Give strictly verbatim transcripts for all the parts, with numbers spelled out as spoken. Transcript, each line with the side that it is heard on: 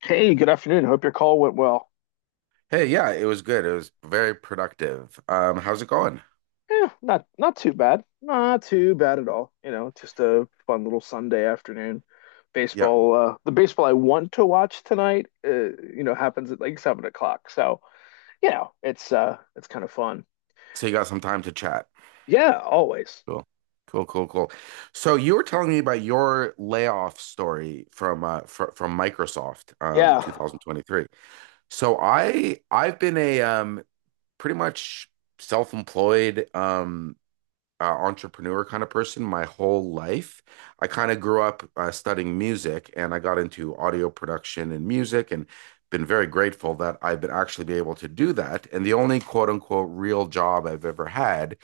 left: Hey, good afternoon. Hope your call went well.
right: Hey, yeah, it was good. It was very productive. Um, how's it going?
left: Yeah, not not too bad. Not too bad at all. You know, just a fun little Sunday afternoon.
right: Yeah.
left: Baseball, uh, the baseball I want to watch tonight, uh, you know, happens at like seven o'clock. So, you know, it's uh it's kind of fun.
right: So you got some time to chat.
left: Yeah, always.
right: Cool. Cool, cool, cool. So you were telling me about your layoff story from uh fr from Microsoft um
left: Yeah.
right: two thousand twenty-three. So I I've been a um pretty much self-employed um uh, entrepreneur kind of person my whole life. I kind of grew up uh, studying music and I got into audio production and music and been very grateful that I've been actually be able to do that. And the only quote unquote real job I've ever had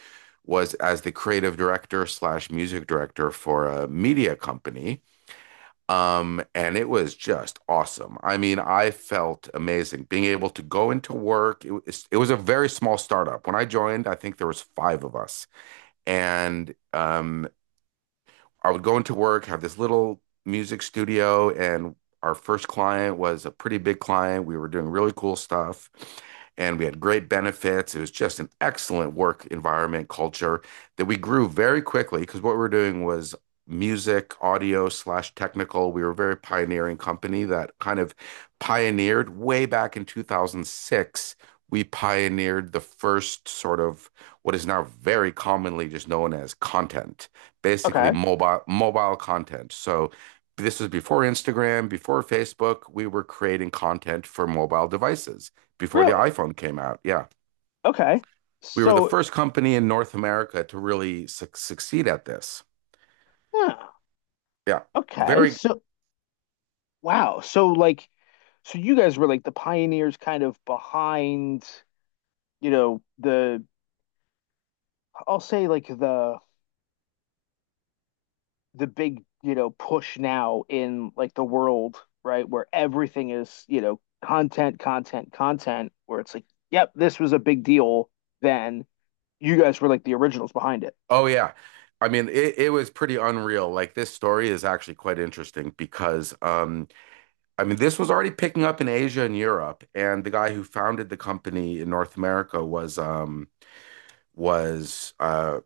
right: was as the creative director slash music director for a media company. Um, and it was just awesome. I mean, I felt amazing being able to go into work. It was, it was a very small startup. When I joined, I think there was five of us and um, I would go into work, have this little music studio, and our first client was a pretty big client. We were doing really cool stuff, and we had great benefits. It was just an excellent work environment culture that we grew very quickly because what we were doing was music, audio slash technical. We were a very pioneering company that kind of pioneered way back in two thousand six. We pioneered the first sort of what is now very commonly just known as content basically
left: Okay.
right: mobile mobile content. So this was before Instagram, before Facebook. We were creating content for mobile devices before the
left: Really?
right: iPhone came out. Yeah.
left: Okay.
right: We were the
left: So,
right: first company in North America to really su- succeed at this.
left: yeah.
right: Yeah.
left: Okay.
right: Very,
left: So, wow. So like so you guys were like the pioneers kind of behind, you know, the I'll say like the the big, you know, push now in like the world, right? Where everything is, you know, content, content, content, where it's like, yep, this was a big deal then. You guys were like the originals behind it.
right: oh, yeah. I mean, it, it was pretty unreal. Like, this story is actually quite interesting because, um, I mean, this was already picking up in Asia and Europe. And the guy who founded the company in North America was, um, was uh,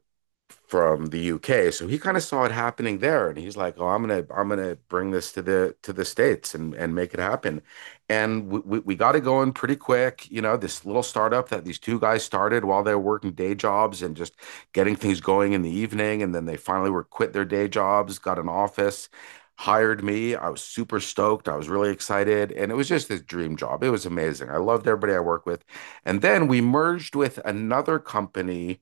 right: from the U K. So he kind of saw it happening there and he's like, "Oh, I'm gonna I'm gonna bring this to the to the States and and make it happen." And we we, we got it going pretty quick, you know, this little startup that these two guys started while they were working day jobs and just getting things going in the evening and then they finally were quit their day jobs, got an office. Hired me. I was super stoked. I was really excited. And it was just this dream job. It was amazing. I loved everybody I worked with. And then we merged with another company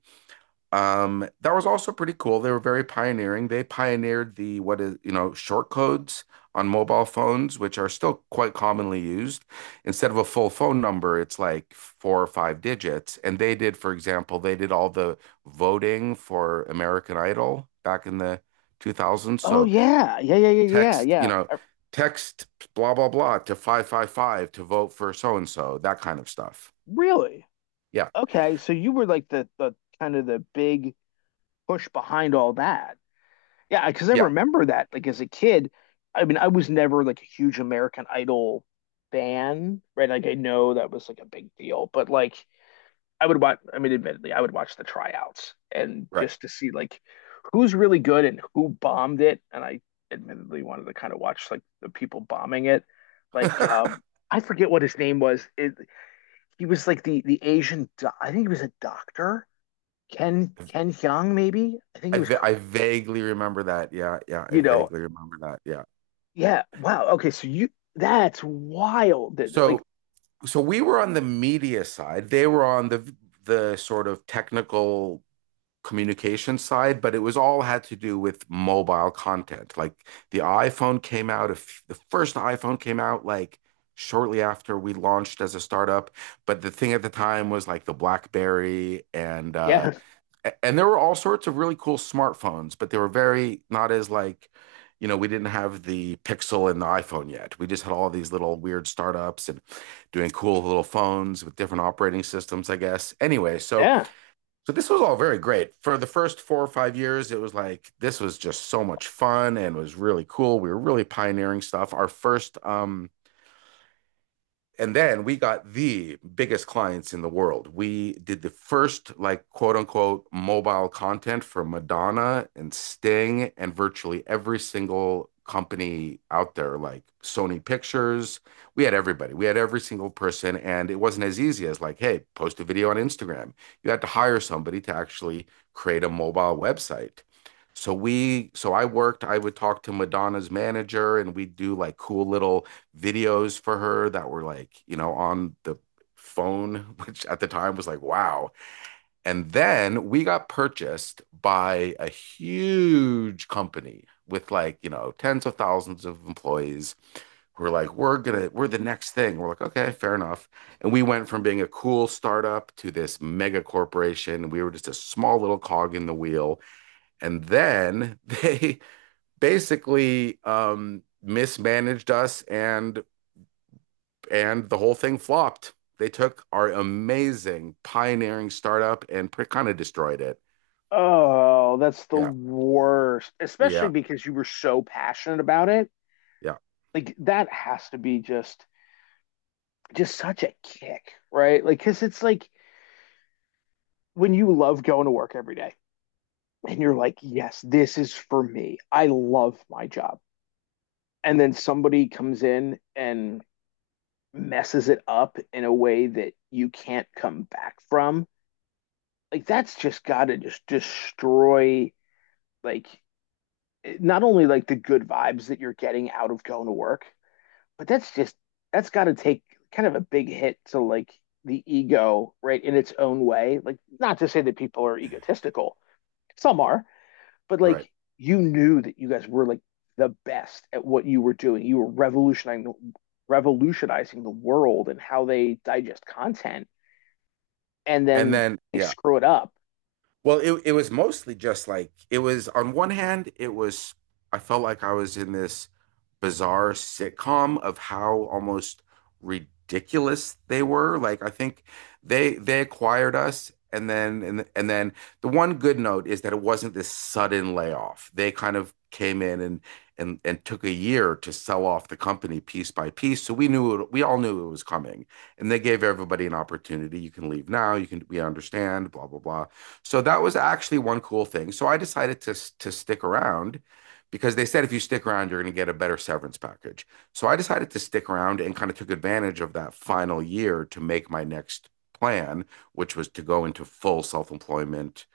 right: um, that was also pretty cool. They were very pioneering. They pioneered the what is, you know, short codes on mobile phones, which are still quite commonly used. Instead of a full phone number, it's like four or five digits. And they did, for example, they did all the voting for American Idol back in the two thousands.
left: Oh
right: So
left: yeah. Yeah, yeah, yeah, yeah,
right: text, you
left: yeah.
right: know,
left: Uh,
right: text blah blah blah to five five five to vote for so and so, that kind of stuff.
left: Really?
right: Yeah.
left: Okay, so you were like the the kind of the big push behind all that. Yeah, because I
right: Yeah,
left: remember that like as a kid, I mean, I was never like a huge American Idol fan, right? Like I know that was like a big deal, but like I would watch. I mean, admittedly, I would watch the tryouts and
right: right.
left: just to see like who's really good and who bombed it. And I admittedly wanted to kind of watch like the people bombing it. Like um, I forget what his name was. It, he was like the the Asian. Do- I think he was a doctor. Ken Ken Hyung maybe. I think
right: I
left: he was.
right: va- I
left: Korean.
right: vaguely remember that. Yeah, yeah, I
left: You know.
right: vaguely remember that. Yeah.
left: Yeah. Wow. Okay. So you that's wild. That- Like
right: So so we were on the media side. They were on the the sort of technical communication side, but it was all had to do with mobile content. Like the iPhone came out, if the first iPhone came out like shortly after we launched as a startup, but the thing at the time was like the BlackBerry and uh
left: yeah
right: a- and there were all sorts of really cool smartphones, but they were very not as like, you know, we didn't have the Pixel and the iPhone yet. We just had all these little weird startups and doing cool little phones with different operating systems, I guess. Anyway, so
left: yeah.
right: so this was all very great. For the first four or five years, it was like this was just so much fun and was really cool. We were really pioneering stuff. Our first um And then we got the biggest clients in the world. We did the first, like, quote unquote, mobile content for Madonna and Sting and virtually every single company out there, like Sony Pictures. We had everybody, we had every single person. And it wasn't as easy as, like, hey, post a video on Instagram. You had to hire somebody to actually create a mobile website. So we, so I worked, I would talk to Madonna's manager and we'd do like cool little videos for her that were like, you know, on the phone, which at the time was like, wow. And then we got purchased by a huge company with like, you know, tens of thousands of employees who are like, we're gonna, we're the next thing. We're like, okay, fair enough. And we went from being a cool startup to this mega corporation. We were just a small little cog in the wheel. And then they basically um mismanaged us and and the whole thing flopped. They took our amazing pioneering startup and pretty kind of destroyed it.
left: Oh, that's the
right: Yeah,
left: worst. Especially
right: yeah,
left: because you were so passionate about it
right: yeah,
left: like that has to be just just such a kick, right? Like cuz it's like when you love going to work every day and you're like, "Yes, this is for me. I love my job." And then somebody comes in and messes it up in a way that you can't come back from. Like that's just got to just destroy like not only like the good vibes that you're getting out of going to work, but that's just that's got to take kind of a big hit to like the ego, right, in its own way. Like, not to say that people are egotistical, some are, but
right: right.
left: like you knew that you guys were like the best at what you were doing. You were revolutionizing revolutionizing the world and how they digest content, and
right: And
left: then
right: then
left: they
right: yeah,
left: screw it up.
right: well, it it was mostly just like it was on one hand, it was I felt like I was in this bizarre sitcom of how almost ridiculous they were. Like I think they they acquired us and then and, and then the one good note is that it wasn't this sudden layoff. They kind of came in and and and took a year to sell off the company piece by piece. So we knew it, we all knew it was coming. And they gave everybody an opportunity. You can leave now, you can we understand, blah blah blah. So that was actually one cool thing. So I decided to to stick around because they said if you stick around, you're going to get a better severance package. So I decided to stick around and kind of took advantage of that final year to make my next plan, which was to go into full self employment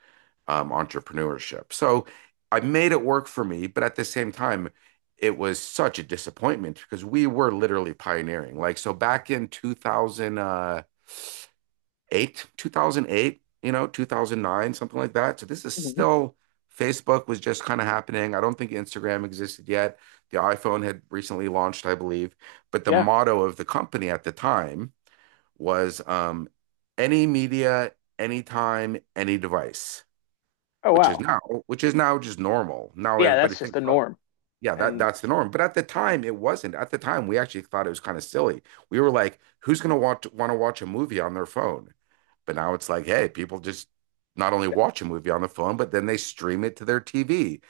right: um, entrepreneurship. So I made it work for me, but at the same time, it was such a disappointment because we were literally pioneering. Like, so back in two thousand, uh, two thousand eight, you know, two thousand nine, something like that. So this is
left: Mhm.
right: still Facebook was just kind of happening. I don't think Instagram existed yet. The iPhone had recently launched, I believe. But the
left: Yeah.
right: motto of the company at the time was um, any media, anytime, any device,
left: Oh
right: which is
left: wow.
right: now, which is now just normal. Now
left: Yeah,
right: everybody
left: that's just the
right: thinks, oh,
left: norm.
right: yeah, that
left: And
right: that's the norm. But at the time, it wasn't. At the time, we actually thought it was kind of silly. We were like, who's gonna watch want want to watch a movie on their phone? But now it's like, hey, people just not only watch a movie on the phone, but then they stream it to their T V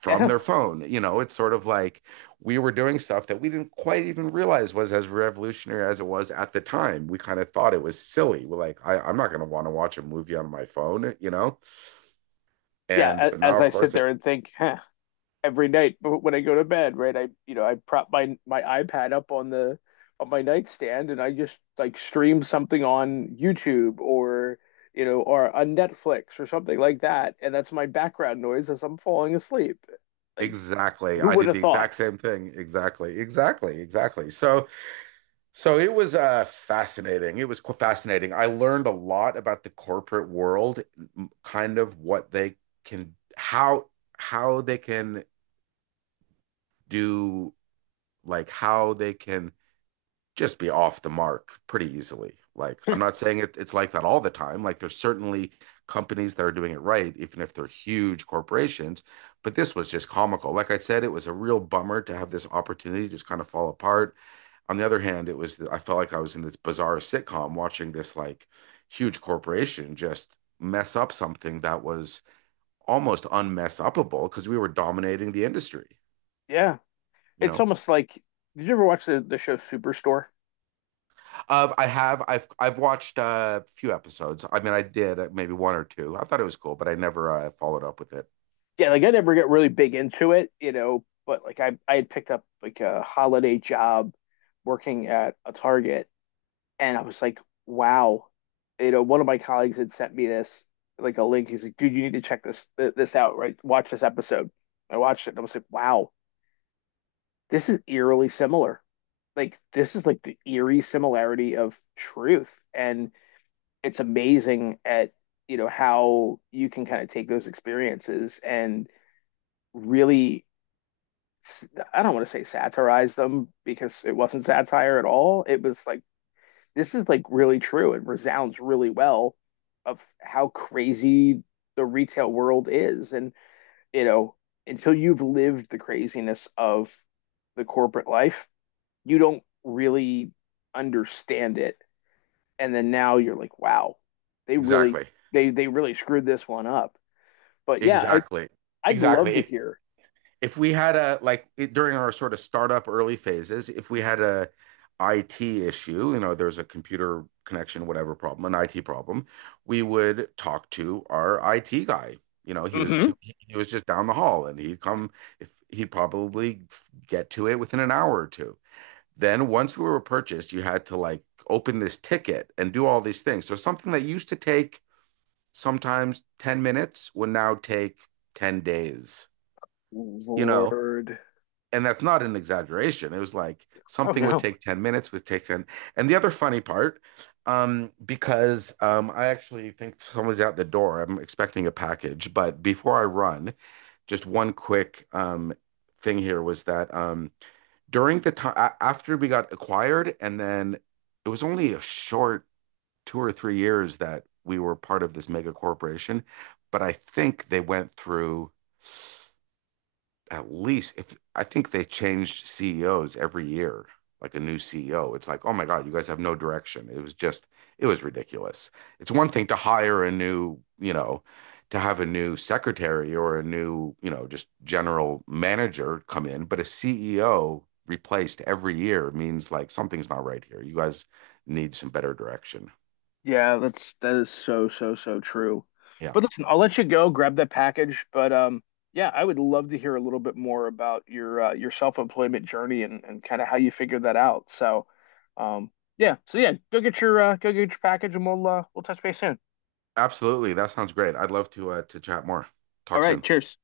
right: from
left: yeah,
right: their phone. You know, it's sort of like we were doing stuff that we didn't quite even realize was as revolutionary as it was at the time. We kind of thought it was silly. We're like, I, I'm not gonna want to watch a movie on my phone, you know? And
left: yeah.
right: but now,
left: As
right: of
left: I sit
right: course, it's
left: there and think, huh, every night when I go to bed, right? I you know I prop my my iPad up on the on my nightstand and I just like stream something on YouTube or you know or on Netflix or something like that, and that's my background noise as I'm falling asleep. Like,
right: exactly.
left: who
right: I
left: would
right: did the
left: have thought?
right: exact same thing. Exactly. Exactly. Exactly. So, so it was uh fascinating. It was qu- fascinating. I learned a lot about the corporate world, m- kind of what they can, how how they can do, like how they can just be off the mark pretty easily. Like, I'm not saying it, it's like that all the time. Like, there's certainly companies that are doing it right, even if they're huge corporations. But this was just comical. Like I said, it was a real bummer to have this opportunity just kind of fall apart. On the other hand, it was, I felt like I was in this bizarre sitcom watching this like huge corporation just mess up something that was almost unmess upable because we were dominating the industry,
left: Yeah,
right: you
left: it's
right: know?
left: almost like did you ever watch the the show Superstore?
right: Of I have I've I've watched uh, a few episodes. I mean, I did uh, maybe one or two. I thought it was cool, but I never uh, followed up with it.
left: Yeah, like I never get really big into it, you know, but like I I had picked up like a holiday job working at a Target. And I was like, wow. You know, one of my colleagues had sent me this, like a link. He's like, dude, you need to check this th- this out, right? Watch this episode. I watched it and I was like, wow, this is eerily similar. Like this is like the eerie similarity of truth. And it's amazing at, you know, how you can kind of take those experiences and really I don't want to say satirize them because it wasn't satire at all. It was like this is like really true and resounds really well of how crazy the retail world is. And, you know, until you've lived the craziness of the corporate life, you don't really understand it. And then now you're like, wow, they really
right: Exactly.
left: they they really screwed this one up. But yeah, I,
right: Exactly.
left: I'd love
right: Exactly.
left: to
right: If
left: hear.
right: if we had a like it- during our sort of startup early phases, if we had a I T issue, you know, there's a computer connection, whatever problem, an I T problem, we would talk to our I T guy. You know, he was
left: Hmm.
right: he, he was just down the hall, and he'd come if he'd probably get to it within an hour or two. Then once we were purchased, you had to like open this ticket and do all these things. So something that used to take sometimes ten minutes would now take ten days, you know?
left: Lord.
right: And that's not an exaggeration. It was like
left: Oh
right: something would
left: no.
right: take ten minutes, would take ten. And the other funny part, um, because um, I actually think someone's out the door. I'm expecting a package, but before I run, just one quick um, thing here was that um, during the time after we got acquired, and then it was only a short two or three years that we were part of this mega corporation. But I think they went through at least if I think they changed C E Os every year, like a new C E O. It's like, oh my God, you guys have no direction. It was just, it was ridiculous. It's one thing to hire a new, you know, to have a new secretary or a new, you know, just general manager come in, but a C E O replaced every year means like something's not right here. You guys need some better direction.
left: Yeah, that's that is so so so true.
right: Yeah,
left: But listen, I'll let you go grab that package. But um, yeah, I would love to hear a little bit more about your uh, your self-employment journey and and kind of how you figured that out. So, um, yeah, so yeah, go get your uh, go get your package, and we'll uh, we'll touch base soon.
right: absolutely. That sounds great. I'd love to uh, to chat more.
left: All
right: Talk
left: right,
right: soon.
left: cheers.